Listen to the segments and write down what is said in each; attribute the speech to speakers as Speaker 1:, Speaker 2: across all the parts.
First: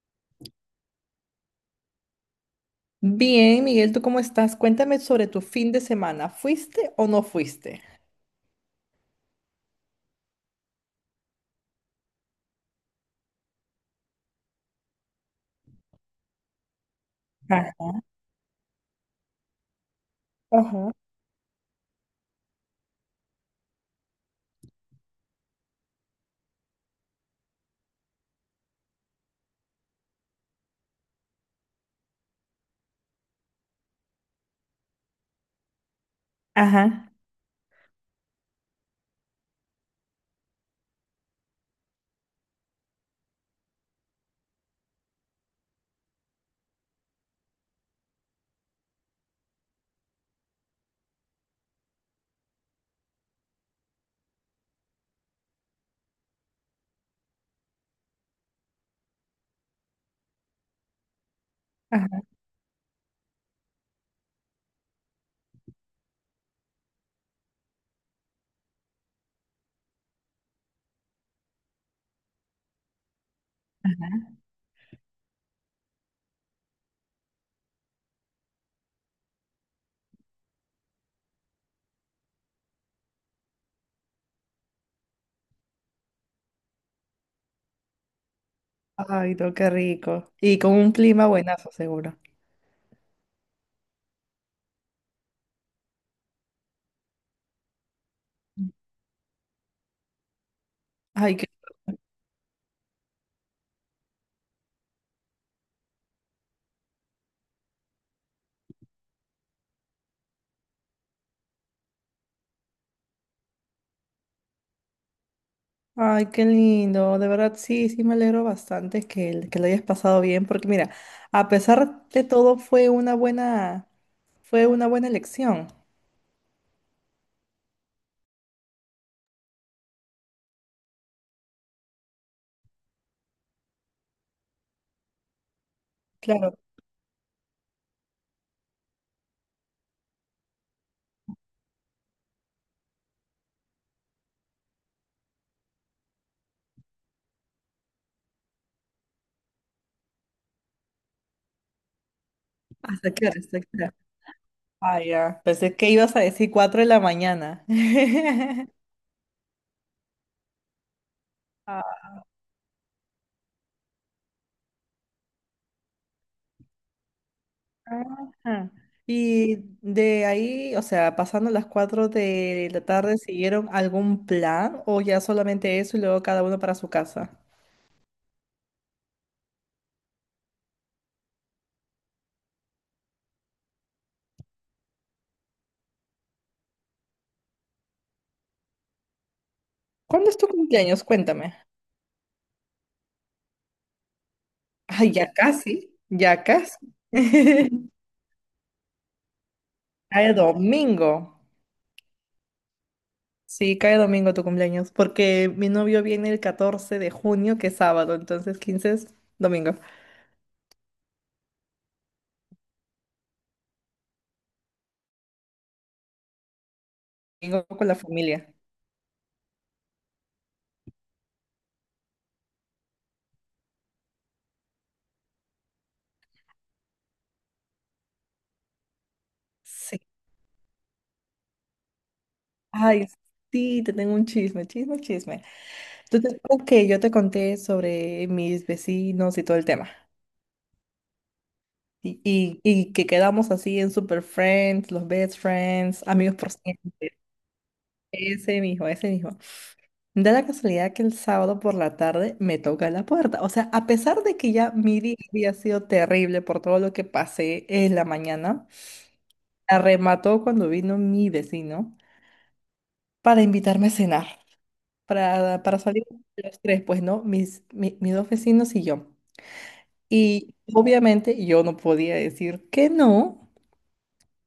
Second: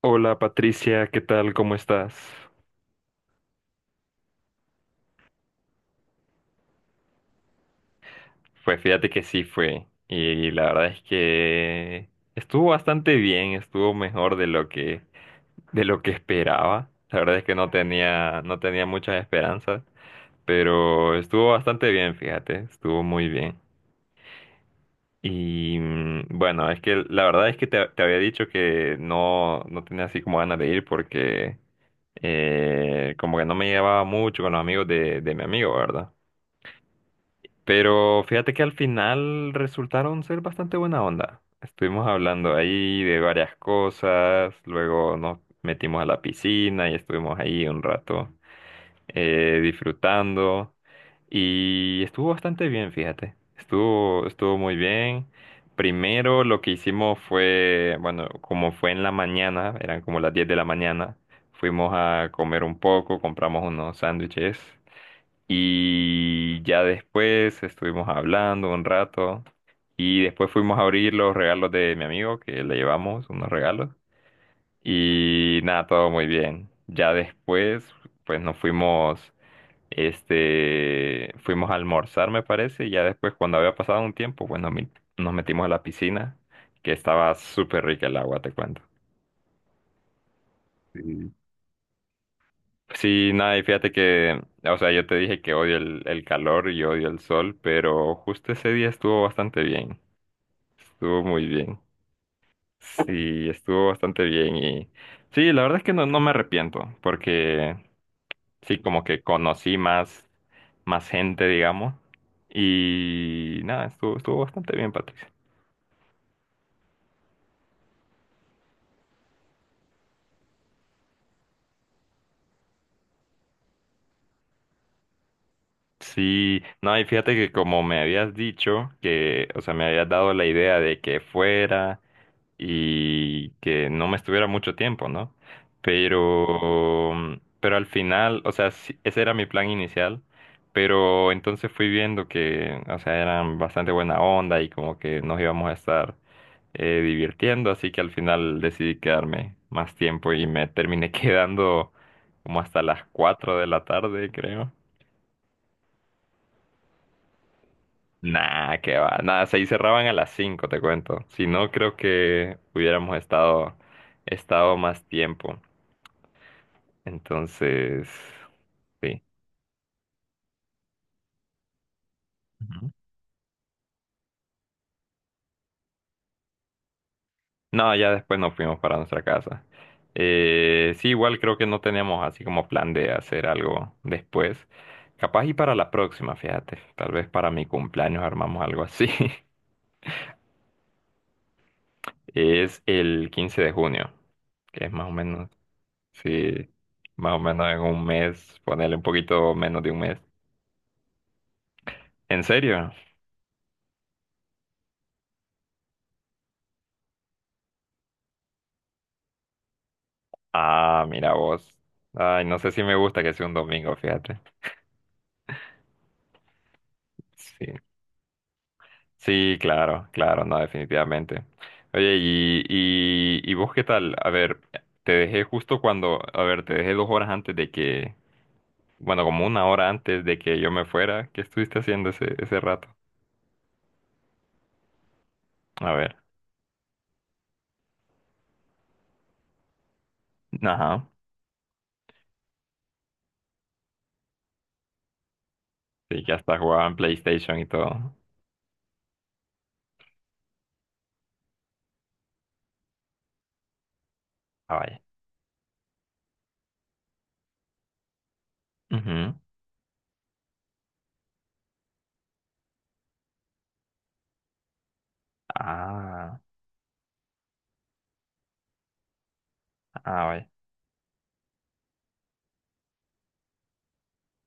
Speaker 1: Hola Patricia, ¿qué tal? ¿Cómo estás?
Speaker 2: Bien, Miguel, ¿tú cómo estás? Cuéntame sobre tu fin de semana. ¿Fuiste o no fuiste?
Speaker 1: Pues fíjate que sí fue. Y la verdad es que estuvo bastante bien, estuvo mejor de lo que esperaba. La verdad es que no
Speaker 2: Ah,
Speaker 1: tenía, no tenía muchas esperanzas,
Speaker 2: ajá,
Speaker 1: pero estuvo bastante bien, fíjate, estuvo muy bien. Y bueno, es que la verdad es que te había dicho que no tenía así como ganas de ir porque como que no me llevaba mucho con los amigos de mi amigo, ¿verdad?
Speaker 2: ajá,
Speaker 1: Pero fíjate que al final resultaron ser bastante buena onda. Estuvimos hablando ahí de varias cosas, luego nos metimos a la piscina y estuvimos ahí un rato disfrutando, y estuvo bastante bien, fíjate. Estuvo muy bien. Primero lo que hicimos fue, bueno, como fue en la mañana, eran como las 10 de la mañana, fuimos
Speaker 2: ajá.
Speaker 1: a comer un poco, compramos unos sándwiches y ya después estuvimos hablando un rato y después fuimos a abrir los regalos de mi amigo, que le llevamos unos regalos, y nada, todo muy bien. Ya después pues nos fuimos, fuimos a almorzar, me parece, y ya después, cuando había pasado un tiempo, pues nos metimos a la piscina, que estaba súper rica el agua, te cuento.
Speaker 2: Ay, no, qué rico. Y con un clima
Speaker 1: Sí.
Speaker 2: buenazo, seguro.
Speaker 1: Sí, nada, y fíjate que, o sea, yo te dije que odio el calor y odio el sol, pero justo ese día estuvo bastante bien, estuvo
Speaker 2: Ay,
Speaker 1: muy
Speaker 2: qué,
Speaker 1: bien, sí, estuvo bastante bien, y sí, la verdad es que no me arrepiento, porque sí, como que conocí más gente, digamos, y nada, estuvo bastante bien, Patricia.
Speaker 2: Ay, qué lindo. De verdad, sí, sí, me alegro bastante que, que lo hayas pasado bien, porque mira, a pesar de todo, fue una buena elección.
Speaker 1: Sí, no, y fíjate que, como me habías dicho que, o sea, me habías dado la idea de que fuera y que no me estuviera mucho tiempo, ¿no?
Speaker 2: Claro.
Speaker 1: Pero al final, o sea, sí, ese era mi plan inicial, pero entonces fui viendo que, o sea, eran bastante buena onda y como que nos íbamos a estar divirtiendo, así que al final decidí quedarme más tiempo y me terminé quedando como hasta las
Speaker 2: ¿Hasta qué hora?
Speaker 1: 4
Speaker 2: ¿Hasta
Speaker 1: de
Speaker 2: qué
Speaker 1: la
Speaker 2: hora?
Speaker 1: tarde, creo.
Speaker 2: Ah, ya. Pensé que ibas a decir 4 de la mañana.
Speaker 1: Nah, que va. Nada, se cerraban a las 5, te cuento. Si no, creo que hubiéramos estado más tiempo. Entonces,
Speaker 2: Ajá.
Speaker 1: sí.
Speaker 2: Y de ahí, o sea, pasando las 4 de la
Speaker 1: Ujú.
Speaker 2: tarde, ¿siguieron algún plan o ya solamente eso y luego cada uno para su casa?
Speaker 1: No, ya después nos fuimos para nuestra casa. Sí, igual creo que no teníamos así como plan de hacer algo después. Capaz y para la próxima, fíjate. Tal vez para mi cumpleaños armamos algo así.
Speaker 2: ¿Cuándo es tu cumpleaños? Cuéntame.
Speaker 1: Es el 15 de junio, que es más o
Speaker 2: Ay, ya
Speaker 1: menos,
Speaker 2: casi, ya
Speaker 1: sí,
Speaker 2: casi.
Speaker 1: más o menos en un mes, ponerle un poquito menos de un mes.
Speaker 2: Cae domingo.
Speaker 1: ¿En serio?
Speaker 2: Sí, cae domingo tu cumpleaños, porque mi novio viene el 14 de junio, que es sábado, entonces 15 es domingo.
Speaker 1: Ah, mira vos. Ay, no sé si me gusta que sea un domingo, fíjate. Sí.
Speaker 2: Domingo con la familia.
Speaker 1: Sí, claro, claro, no, definitivamente. Oye, y vos qué tal? A ver, te dejé justo cuando, a ver, te dejé 2 horas antes de que, bueno, como una hora
Speaker 2: Sí.
Speaker 1: antes de que yo me fuera. ¿Qué estuviste haciendo ese rato?
Speaker 2: Ay, sí, te tengo un chisme, chisme, chisme.
Speaker 1: A ver,
Speaker 2: Entonces, creo que yo te conté sobre mis vecinos y todo el tema.
Speaker 1: ajá,
Speaker 2: Y que quedamos así en super friends, los best friends,
Speaker 1: sí, que
Speaker 2: amigos por
Speaker 1: hasta jugaban
Speaker 2: siempre.
Speaker 1: PlayStation y todo.
Speaker 2: Ese mismo, ese mismo. Da la casualidad que el sábado por la tarde me toca la puerta. O sea, a pesar de que ya
Speaker 1: Ah, vaya.
Speaker 2: mi día había sido terrible por todo lo que pasé en la mañana,
Speaker 1: Ujú.
Speaker 2: arremató cuando vino mi vecino para invitarme a cenar, para salir
Speaker 1: Ah,
Speaker 2: los tres, pues, ¿no? Mis dos vecinos y yo.
Speaker 1: ah, vaya,
Speaker 2: Y obviamente yo no podía decir que no,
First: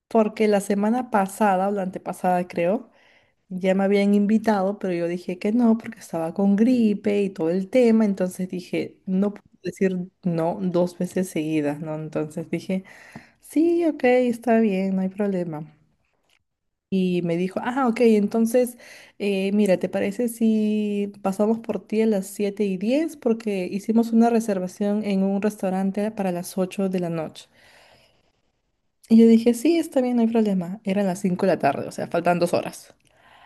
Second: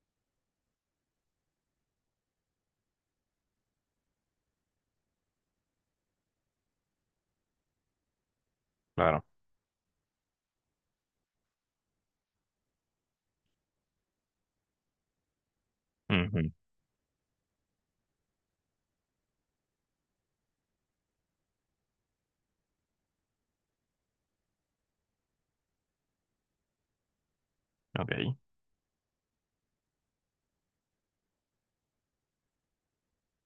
Speaker 2: porque la semana pasada o la antepasada creo, ya me habían invitado, pero yo dije que no porque estaba con gripe y todo el tema, entonces dije,
Speaker 1: claro.
Speaker 2: no puedo decir no dos veces seguidas, ¿no? Entonces dije, sí, ok, está bien, no hay problema.
Speaker 1: Ujú.
Speaker 2: Y me dijo, ah, ok, entonces, mira, ¿te parece si pasamos por ti a las 7:10? Porque hicimos una reservación en un restaurante para las 8 de la noche.
Speaker 1: Ok,
Speaker 2: Y yo dije, sí, está bien, no hay problema. Eran las 5 de la tarde, o sea, faltan 2 horas.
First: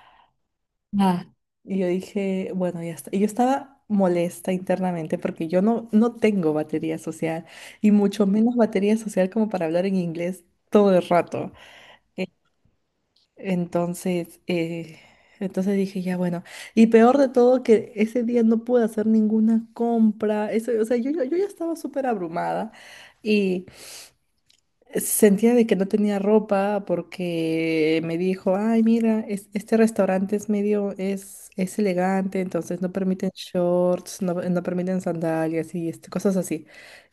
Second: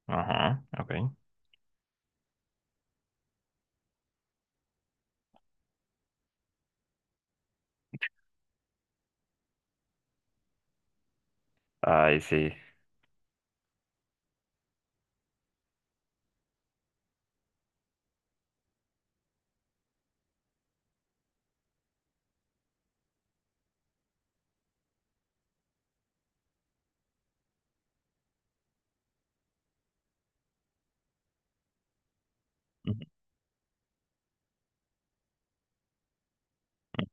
Speaker 1: ajá, ok.
Speaker 2: Ah, y yo dije, bueno, ya está. Y yo estaba molesta internamente porque yo no, no tengo batería social y mucho menos batería social como para hablar en inglés todo el rato.
Speaker 1: Ay,
Speaker 2: Eh,
Speaker 1: sí.
Speaker 2: Entonces, eh, entonces, dije, ya bueno. Y peor de todo que ese día no pude hacer ninguna compra. Eso, o sea, yo ya estaba súper abrumada. Sentía de que no tenía ropa porque me dijo, ay, mira, este restaurante es medio, es elegante, entonces no
Speaker 1: Ujú.
Speaker 2: permiten shorts, no, no permiten sandalias y este, cosas así.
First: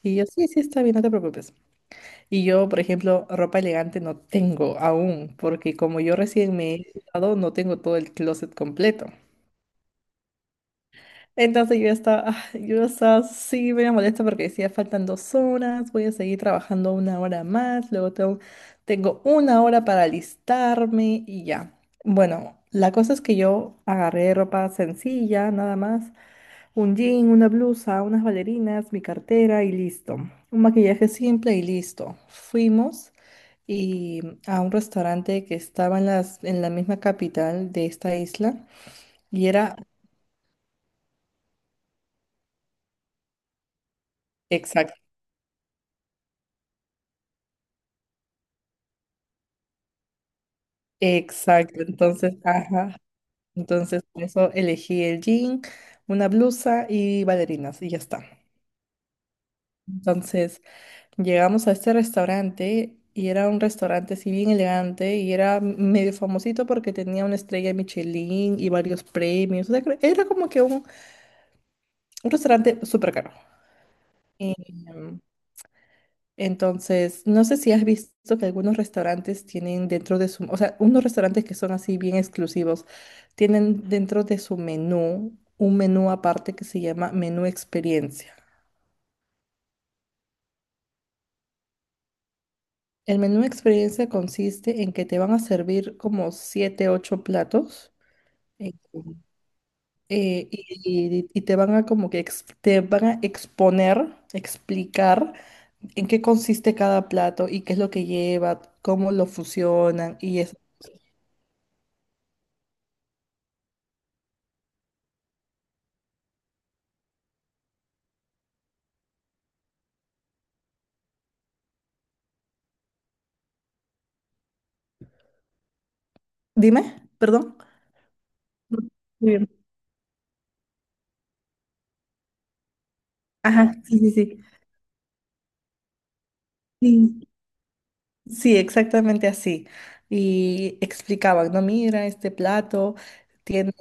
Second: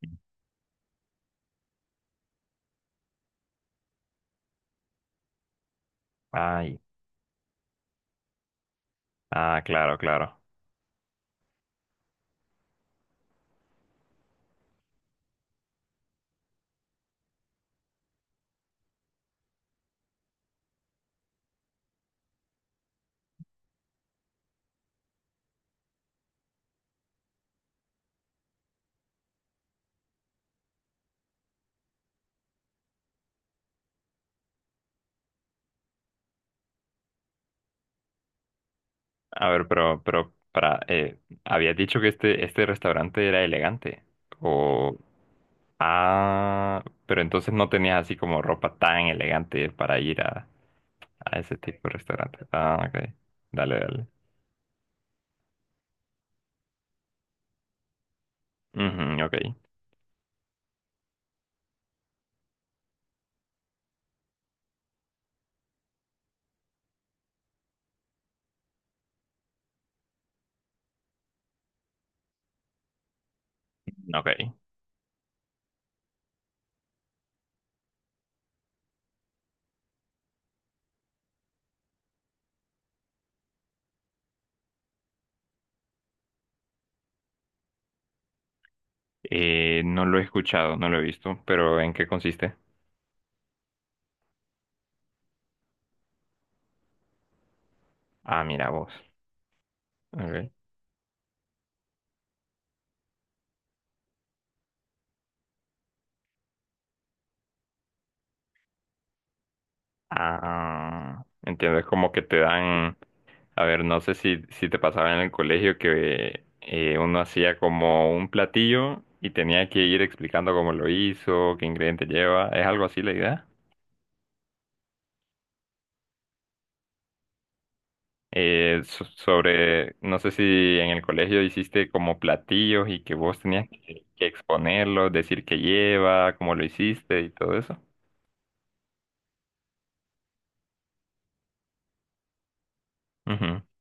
Speaker 2: Y yo, sí, sí, está bien, no te preocupes. Y yo, por ejemplo, ropa elegante no tengo aún, porque como yo recién me
Speaker 1: Ay,
Speaker 2: he mudado, no tengo todo el closet completo.
Speaker 1: ah, claro, claro.
Speaker 2: Entonces yo estaba, yo estaba así, me molesta porque decía faltan 2 horas, voy a seguir trabajando una hora más, luego tengo una hora para alistarme y ya. Bueno, la cosa es que yo agarré ropa sencilla, nada más, un jean, una blusa, unas bailarinas, mi cartera y listo. Un maquillaje simple y listo. Fuimos y a un restaurante que estaba en las, en la misma capital de esta isla y
Speaker 1: A ver,
Speaker 2: era.
Speaker 1: pero, para, habías dicho que este restaurante era elegante. O, ah, pero entonces no tenías así como ropa tan elegante para ir a ese
Speaker 2: Exacto,
Speaker 1: tipo de
Speaker 2: entonces,
Speaker 1: restaurante. Ah,
Speaker 2: ajá.
Speaker 1: ok. Dale,
Speaker 2: Entonces,
Speaker 1: dale.
Speaker 2: por eso elegí el jean, una blusa y bailarinas, y ya está.
Speaker 1: Ujú, ok,
Speaker 2: Entonces, llegamos a este restaurante y era un restaurante así bien elegante y era medio famosito porque tenía una estrella Michelin y varios premios. O sea, era como que un restaurante súper caro.
Speaker 1: ok.
Speaker 2: Entonces, no sé si has visto que algunos restaurantes tienen dentro de su, o sea, unos restaurantes que son así bien exclusivos, tienen dentro de su menú un menú aparte que se llama menú experiencia.
Speaker 1: No lo he escuchado, no lo he visto, pero ¿en qué consiste?
Speaker 2: El menú experiencia consiste en que te van a servir como siete, ocho platos,
Speaker 1: Ah, mira
Speaker 2: eh,
Speaker 1: vos. Ok.
Speaker 2: y te van a exponer, explicar en qué consiste cada plato y qué es lo que lleva, cómo lo fusionan y eso.
Speaker 1: Ah, entiendo. Es como que te dan, a ver, no sé si te pasaba en el colegio que uno hacía como un platillo y tenía que ir explicando cómo lo hizo, qué ingrediente lleva, ¿es algo así la idea?
Speaker 2: Dime, perdón.
Speaker 1: Eh, so-
Speaker 2: Muy bien.
Speaker 1: sobre, no sé si en el colegio hiciste como platillos y que, vos tenías
Speaker 2: Ajá, sí,
Speaker 1: que,
Speaker 2: sí,
Speaker 1: que
Speaker 2: sí.
Speaker 1: exponerlos, decir qué lleva, cómo lo hiciste
Speaker 2: Sí,
Speaker 1: y todo eso.
Speaker 2: sí, exactamente así. Y explicaban, no, mira, este plato
Speaker 1: Ujú.
Speaker 2: tiene,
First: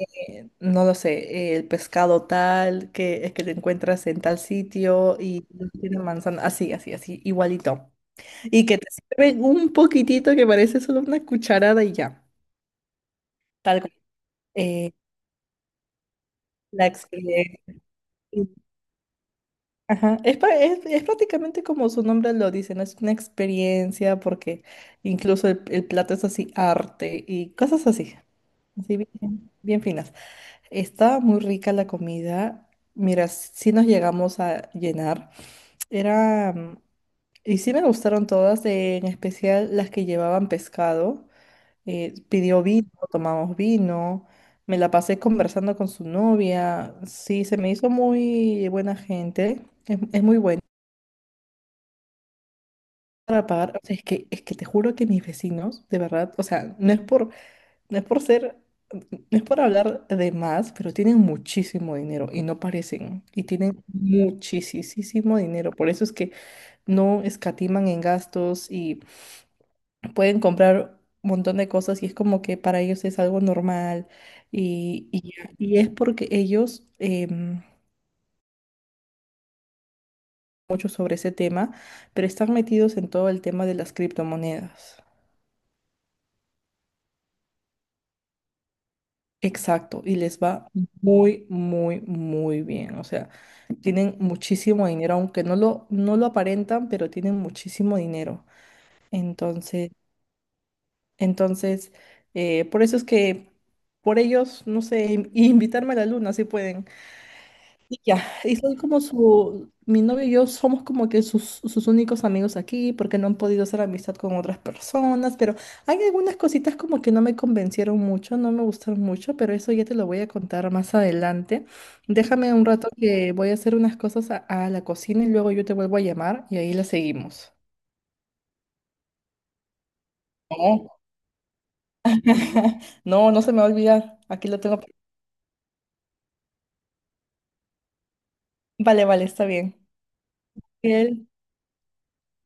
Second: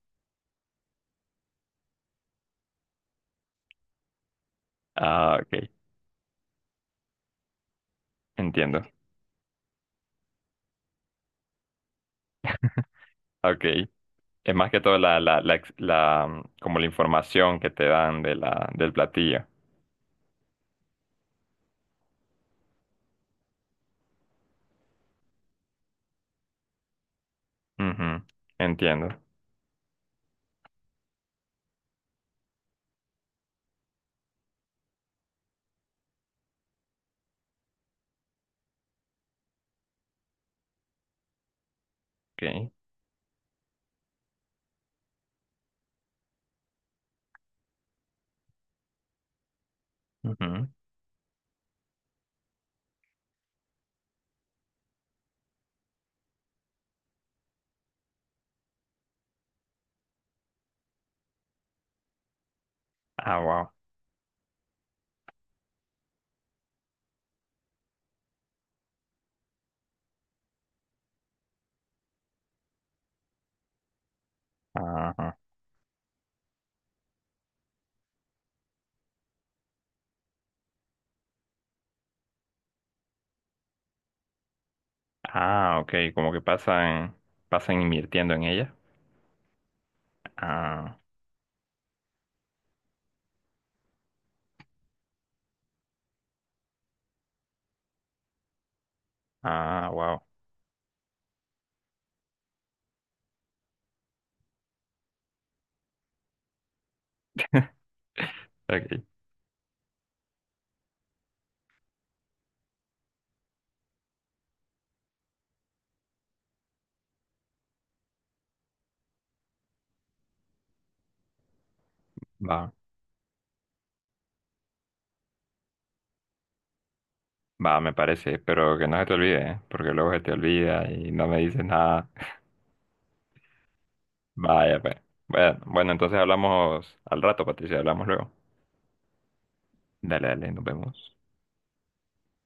Speaker 2: no lo sé, el pescado tal, que lo encuentras en tal sitio
Speaker 1: Ah,
Speaker 2: y no
Speaker 1: ok,
Speaker 2: tiene manzana, así, así, así, igualito. Y que
Speaker 1: entiendo.
Speaker 2: te sirven un poquitito que parece solo una cucharada y ya.
Speaker 1: Ok.
Speaker 2: Tal cual.
Speaker 1: Es más que
Speaker 2: Eh,
Speaker 1: todo como
Speaker 2: la
Speaker 1: la
Speaker 2: experiencia.
Speaker 1: información que te dan del platillo.
Speaker 2: Ajá, es prácticamente como su nombre lo dice, ¿no? Es una experiencia porque incluso el plato es así arte y cosas así,
Speaker 1: Ujú.
Speaker 2: así
Speaker 1: Entiendo.
Speaker 2: bien, bien finas. Estaba muy rica la comida, mira, sí nos llegamos a llenar. Era, mm, y sí me gustaron todas, en especial las que llevaban pescado. Pidió
Speaker 1: Okay.
Speaker 2: vino, tomamos vino, me la pasé conversando con su novia, sí, se me hizo muy buena gente, es muy buena.
Speaker 1: Ujú.
Speaker 2: Para O sea, es que, te juro que mis vecinos, de verdad, o sea, no es por ser, no es por hablar de más, pero tienen muchísimo dinero y no parecen.
Speaker 1: Ah,
Speaker 2: Y
Speaker 1: wow.
Speaker 2: tienen muchísimo dinero. Por eso es que no escatiman en gastos y pueden comprar un montón de cosas y es como que para ellos es algo normal. Y, y,
Speaker 1: Ajá.
Speaker 2: y es porque ellos, mucho sobre ese tema, pero están metidos en todo el tema de las criptomonedas.
Speaker 1: Ah, ok. Como que pasan invirtiendo en ella.
Speaker 2: Exacto, y les va
Speaker 1: Ah,
Speaker 2: muy, muy, muy bien. O sea, tienen muchísimo dinero, aunque no lo aparentan, pero tienen muchísimo dinero.
Speaker 1: ah,
Speaker 2: Entonces,
Speaker 1: wow.
Speaker 2: entonces, por eso es que por ellos, no sé, invitarme a la luna, si pueden. Y ya, y soy
Speaker 1: Okay.
Speaker 2: mi novio y yo somos como que sus únicos amigos aquí porque no han podido hacer amistad con otras personas, pero hay algunas cositas como que no me convencieron mucho, no me gustaron mucho, pero eso ya te lo voy a contar más adelante. Déjame un
Speaker 1: Va,
Speaker 2: rato que voy a hacer unas cosas a la cocina y luego yo te vuelvo a llamar y ahí la seguimos.
Speaker 1: va, me parece. Pero que no se te olvide, ¿eh? Porque luego se te olvida
Speaker 2: No,
Speaker 1: y no me dices nada.
Speaker 2: no, no se me va a olvidar, aquí lo tengo.
Speaker 1: Vaya, pues. Bueno, bueno, entonces hablamos al rato, Patricia. Hablamos luego.
Speaker 2: Vale, vale, está bien.
Speaker 1: Dale, dale, nos vemos.
Speaker 2: Bien.